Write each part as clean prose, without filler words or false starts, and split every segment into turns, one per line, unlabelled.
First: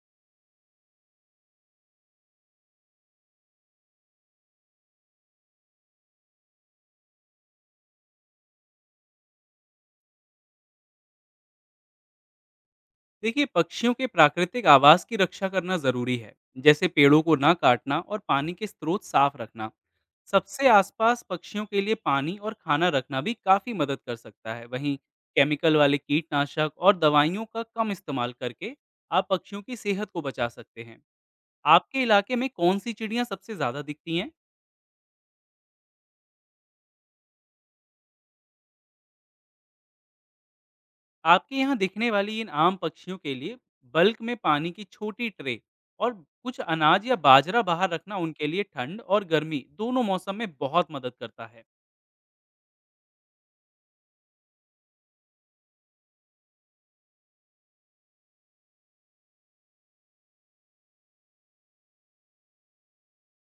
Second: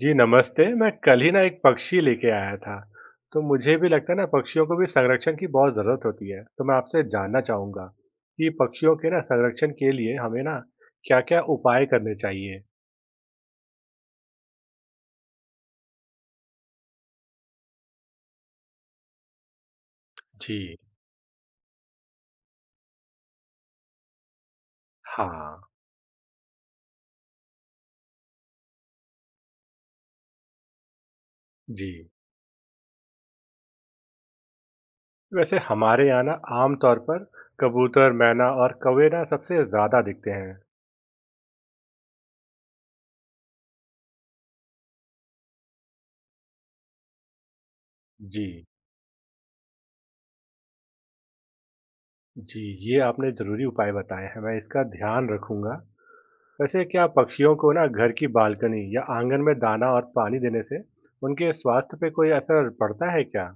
जी नमस्ते, मैं कल ही ना एक पक्षी लेके आया था, तो मुझे भी लगता है ना पक्षियों को भी संरक्षण की बहुत ज़रूरत होती है, तो मैं आपसे जानना चाहूँगा कि पक्षियों के ना संरक्षण के लिए हमें ना क्या-क्या उपाय करने चाहिए?
देखिए पक्षियों के प्राकृतिक आवास की रक्षा करना जरूरी है। जैसे पेड़ों को ना काटना और पानी के स्रोत साफ रखना। सबसे
जी।
आसपास पक्षियों के लिए पानी और खाना रखना भी काफी मदद कर सकता है। वहीं
हाँ,
केमिकल वाले कीटनाशक और दवाइयों का कम इस्तेमाल करके आप पक्षियों की सेहत को बचा सकते हैं।
जी।
आपके इलाके में कौन सी चिड़ियां सबसे ज्यादा दिखती हैं?
वैसे हमारे यहाँ ना आम तौर पर कबूतर, मैना और कौवे ना सबसे ज़्यादा दिखते हैं।
आपके यहाँ दिखने वाली इन आम पक्षियों के लिए बल्क में पानी की छोटी ट्रे और कुछ अनाज या बाजरा बाहर रखना
जी।
उनके लिए ठंड और गर्मी दोनों मौसम में बहुत मदद करता है।
जी, ये आपने ज़रूरी उपाय बताए हैं, मैं इसका ध्यान रखूँगा। वैसे क्या पक्षियों को ना घर की बालकनी या आंगन में दाना और पानी देने से उनके स्वास्थ्य पे कोई असर पड़ता है क्या?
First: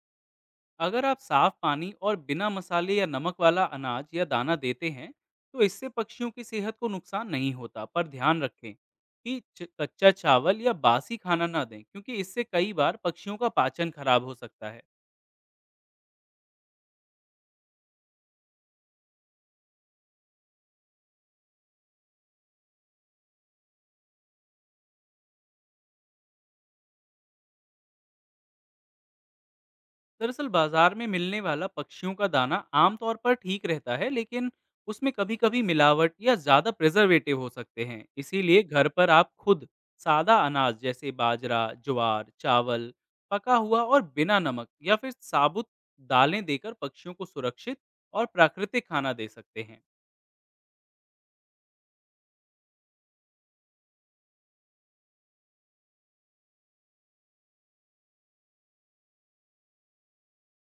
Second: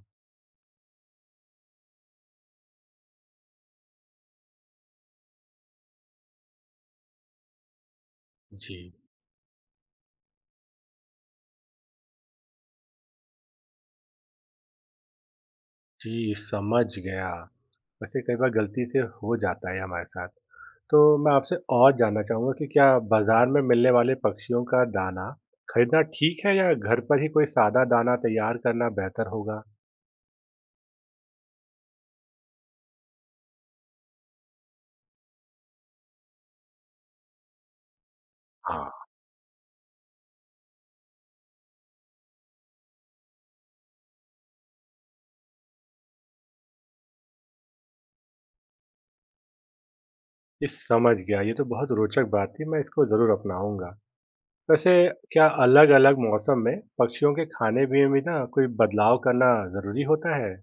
अगर आप साफ पानी और बिना मसाले या नमक वाला अनाज या दाना देते हैं, तो इससे पक्षियों की सेहत को नुकसान नहीं होता, पर ध्यान रखें
जी,
कि कच्चा चावल या बासी खाना ना दें, क्योंकि इससे कई बार पक्षियों का पाचन खराब हो सकता है।
जी समझ गया। वैसे कई बार गलती से हो जाता है हमारे साथ। तो मैं आपसे और जानना चाहूँगा कि क्या बाज़ार में मिलने वाले पक्षियों का दाना खरीदना ठीक है या घर पर ही कोई सादा दाना तैयार करना बेहतर होगा?
दरअसल बाजार में मिलने वाला पक्षियों का दाना आमतौर पर ठीक रहता है, लेकिन उसमें कभी कभी मिलावट या ज़्यादा प्रिजर्वेटिव हो सकते हैं। इसीलिए घर
हाँ,
पर आप खुद सादा अनाज जैसे बाजरा ज्वार चावल पका हुआ और बिना नमक या फिर साबुत दालें देकर पक्षियों को सुरक्षित और प्राकृतिक खाना दे सकते हैं।
ये समझ गया। ये तो बहुत रोचक बात थी, मैं इसको ज़रूर अपनाऊँगा। वैसे क्या अलग-अलग मौसम में पक्षियों के खाने पीने में ना कोई बदलाव करना ज़रूरी होता है?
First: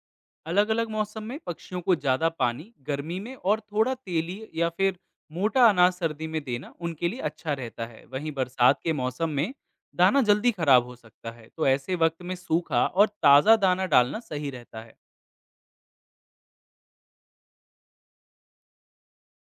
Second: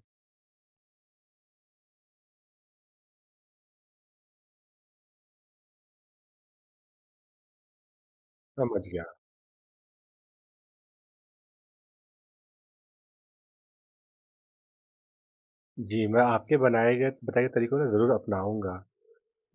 अलग-अलग मौसम में पक्षियों को ज़्यादा पानी गर्मी में और थोड़ा तेली या फिर मोटा अनाज सर्दी में देना उनके लिए अच्छा रहता है। वहीं बरसात
समझ
के
गया।
मौसम में दाना जल्दी खराब हो सकता है, तो ऐसे वक्त में सूखा और ताज़ा दाना डालना सही रहता है।
जी, मैं आपके बनाए गए बताए गए तरीकों को ज़रूर अपनाऊँगा।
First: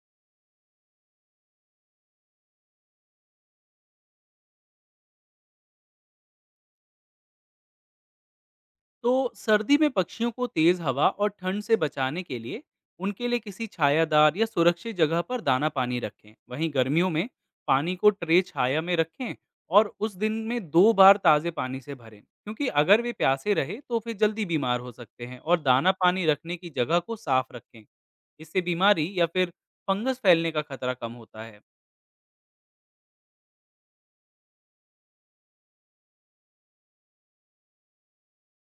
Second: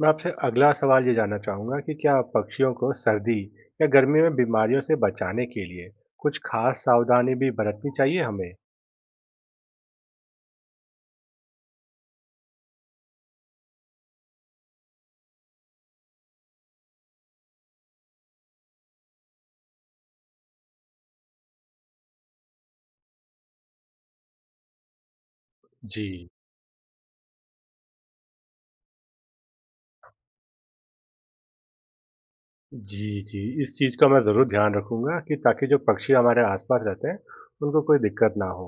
मैं आपसे अगला सवाल ये जानना चाहूँगा कि क्या पक्षियों को सर्दी या गर्मी में बीमारियों से बचाने के लिए कुछ खास सावधानी भी बरतनी चाहिए हमें?
तो सर्दी में पक्षियों को तेज हवा और ठंड से बचाने के लिए उनके लिए किसी छायादार या सुरक्षित जगह पर दाना पानी रखें। वहीं गर्मियों में पानी को ट्रे छाया में रखें और उस दिन में 2 बार ताज़े पानी से भरें, क्योंकि अगर वे प्यासे रहे तो फिर जल्दी बीमार हो सकते हैं। और दाना
जी।
पानी रखने की जगह को साफ रखें। इससे बीमारी या फिर फंगस फैलने का खतरा कम होता है।
जी, इस चीज़ का मैं ज़रूर ध्यान रखूँगा कि ताकि जो पक्षी हमारे आसपास रहते हैं, उनको कोई दिक्कत ना हो।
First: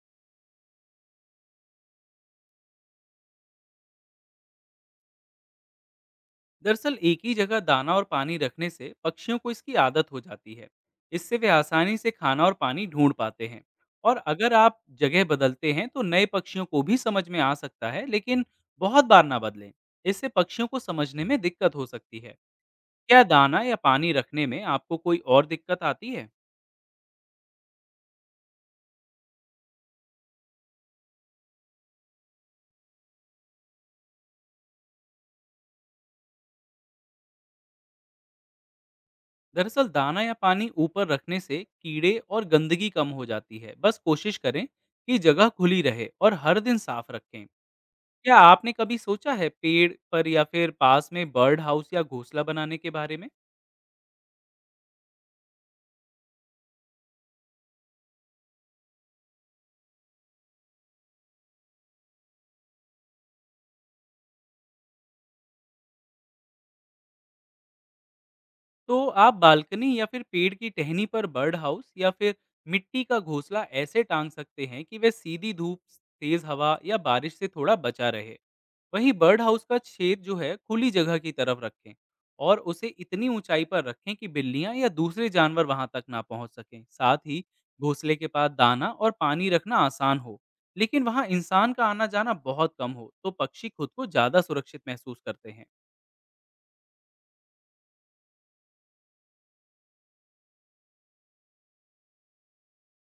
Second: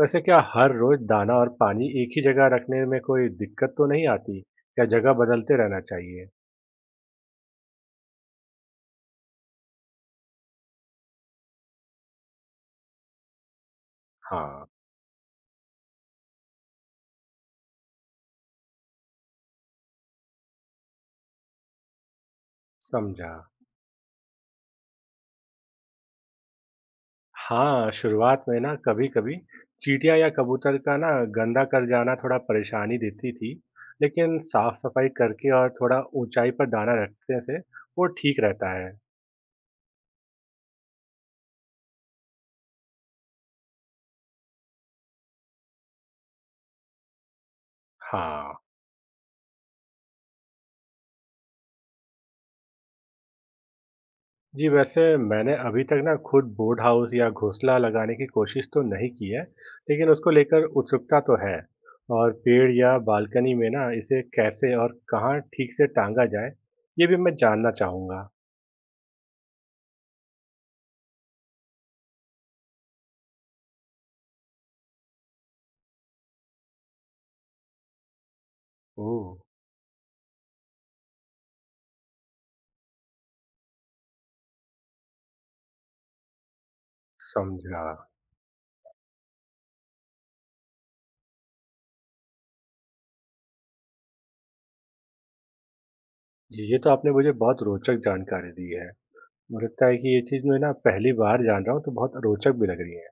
वैसे क्या हर रोज दाना और पानी एक ही जगह रखने में कोई दिक्कत तो नहीं आती या जगह बदलते रहना चाहिए।
दरअसल एक ही जगह दाना और पानी रखने से पक्षियों को इसकी आदत हो जाती है। इससे वे आसानी से खाना और पानी ढूंढ पाते हैं। और अगर
हाँ।
आप जगह बदलते हैं तो नए पक्षियों को भी समझ में आ सकता है, लेकिन बहुत बार ना बदलें। इससे पक्षियों को समझने में दिक्कत हो सकती है। क्या
समझा।
दाना या पानी रखने में आपको कोई और दिक्कत आती है?
हाँ, शुरुआत में ना कभी कभी चींटियां या कबूतर का ना गंदा कर जाना थोड़ा परेशानी देती थी लेकिन साफ सफाई करके और थोड़ा ऊंचाई पर दाना रखने से वो ठीक रहता है।
दरअसल दाना या पानी ऊपर रखने से कीड़े और गंदगी कम हो जाती है। बस कोशिश करें कि जगह खुली रहे और हर दिन साफ रखें। क्या
हाँ।
आपने कभी सोचा है पेड़ पर या फिर पास में बर्ड हाउस या घोंसला बनाने के बारे में?
जी, वैसे मैंने अभी तक ना खुद बोर्ड हाउस या घोंसला लगाने की कोशिश तो नहीं की है, लेकिन उसको लेकर उत्सुकता तो है। और पेड़ या बालकनी में ना इसे कैसे और कहाँ ठीक से टांगा जाए, ये भी मैं जानना चाहूँगा।
तो आप बालकनी या फिर पेड़ की टहनी पर बर्ड हाउस या फिर मिट्टी का घोंसला ऐसे टांग सकते हैं कि वे सीधी धूप, तेज हवा या बारिश से थोड़ा बचा रहे। वहीं
ओह!
बर्ड हाउस का छेद जो है खुली जगह की तरफ रखें और उसे इतनी ऊंचाई पर रखें कि बिल्लियां या दूसरे जानवर वहां तक ना पहुंच सकें। साथ ही
समझा।
घोंसले के पास दाना और पानी रखना आसान हो, लेकिन वहां इंसान का आना जाना बहुत कम हो, तो पक्षी खुद को ज्यादा सुरक्षित महसूस करते हैं।
जी, ये तो आपने मुझे बहुत रोचक जानकारी दी है। मुझे लगता है कि ये चीज़ मैं ना पहली बार जान रहा हूँ, तो बहुत रोचक भी लग रही है।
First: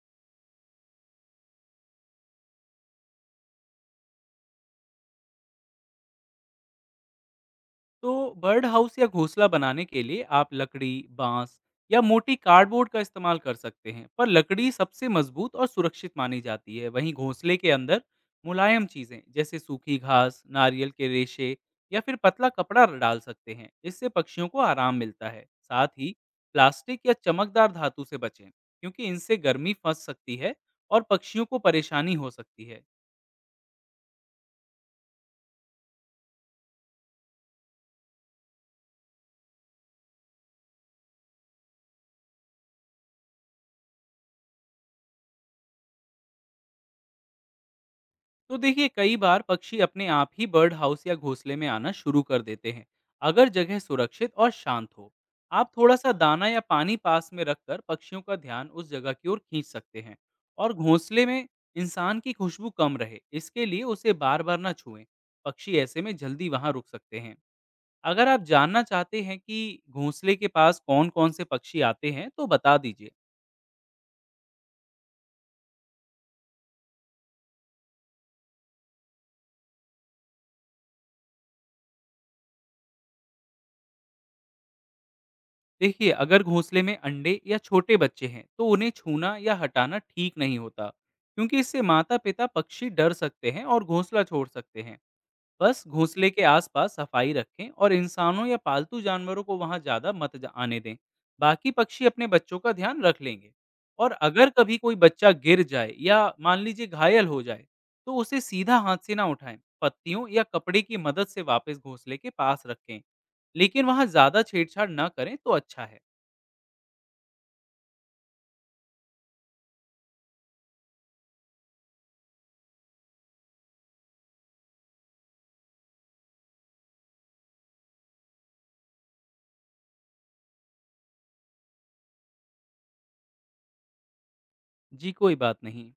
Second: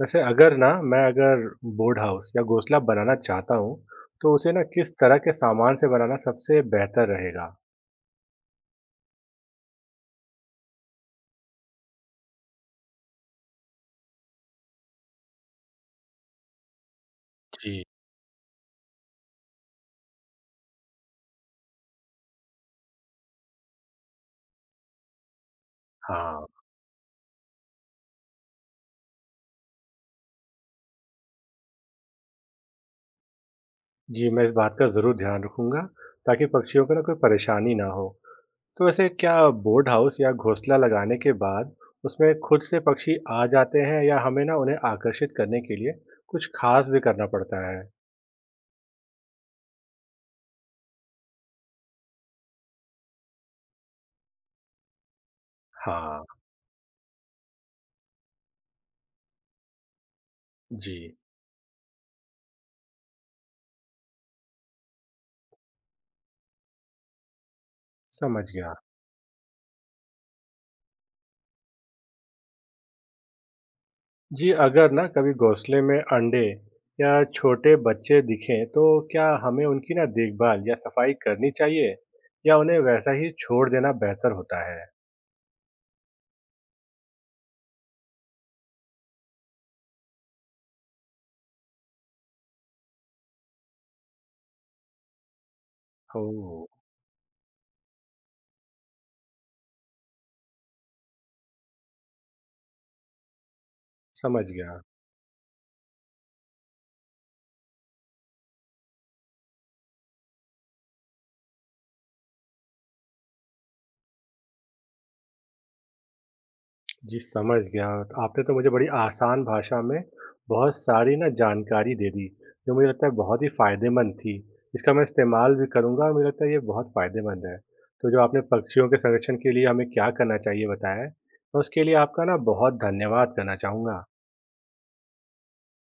वैसे अगर ना मैं अगर बोर्ड हाउस या घोंसला बनाना चाहता हूँ, तो उसे ना किस तरह के सामान से बनाना सबसे बेहतर रहेगा?
तो बर्ड हाउस या घोंसला बनाने के लिए आप लकड़ी, बांस या मोटी कार्डबोर्ड का इस्तेमाल कर सकते हैं, पर लकड़ी सबसे मजबूत और सुरक्षित मानी जाती है। वहीं घोंसले के
जी,
अंदर मुलायम चीजें जैसे सूखी घास, नारियल के रेशे या फिर पतला कपड़ा डाल सकते हैं। इससे पक्षियों को आराम मिलता है। साथ ही
हाँ।
प्लास्टिक या चमकदार धातु से बचें, क्योंकि इनसे गर्मी फंस सकती है और पक्षियों को परेशानी हो सकती है।
जी, मैं इस बात का ज़रूर ध्यान रखूँगा ताकि पक्षियों को ना कोई परेशानी ना हो। तो वैसे क्या बोर्ड हाउस या घोंसला लगाने के बाद उसमें खुद से पक्षी आ जाते हैं या हमें ना उन्हें आकर्षित करने के लिए कुछ ख़ास भी करना पड़ता है?
तो देखिए कई बार पक्षी अपने आप ही बर्ड हाउस या घोंसले में आना शुरू कर देते हैं अगर जगह सुरक्षित और शांत हो। आप थोड़ा सा
हाँ,
दाना या पानी पास में रखकर पक्षियों का ध्यान उस जगह की ओर खींच सकते हैं। और
जी,
घोंसले में इंसान की खुशबू कम रहे इसके लिए उसे बार बार ना छुएं। पक्षी ऐसे में जल्दी वहां रुक सकते हैं। अगर आप
समझ गया।
जानना चाहते हैं कि घोंसले के पास कौन कौन से पक्षी आते हैं तो बता दीजिए।
जी, अगर ना कभी घोंसले में अंडे या छोटे बच्चे दिखें तो क्या हमें उनकी ना देखभाल या सफाई करनी चाहिए या उन्हें वैसा ही छोड़ देना बेहतर होता है?
देखिए अगर घोंसले में अंडे या छोटे बच्चे हैं तो उन्हें छूना या हटाना ठीक नहीं होता, क्योंकि इससे माता पिता पक्षी डर सकते हैं और घोंसला छोड़ सकते हैं। बस घोंसले के
ओह!
आसपास सफाई रखें और इंसानों या पालतू जानवरों को वहां ज्यादा मत आने दें। बाकी पक्षी अपने बच्चों का ध्यान रख लेंगे। और
समझ
अगर कभी
गया।
कोई बच्चा गिर जाए या मान लीजिए घायल हो जाए तो उसे सीधा हाथ से ना उठाएं। पत्तियों या कपड़े की मदद से वापस घोंसले के पास रखें, लेकिन वहां ज्यादा छेड़छाड़ ना करें तो अच्छा है।
जी, समझ गया। आपने तो मुझे बड़ी आसान भाषा में बहुत सारी ना जानकारी दे दी, जो मुझे लगता है बहुत ही फ़ायदेमंद थी। इसका मैं इस्तेमाल भी करूँगा और मुझे लगता है ये बहुत फ़ायदेमंद है। तो जो आपने पक्षियों के संरक्षण के लिए हमें क्या करना चाहिए बताया है, मैं उसके लिए आपका ना बहुत धन्यवाद करना चाहूँगा।
जी, कोई बात नहीं।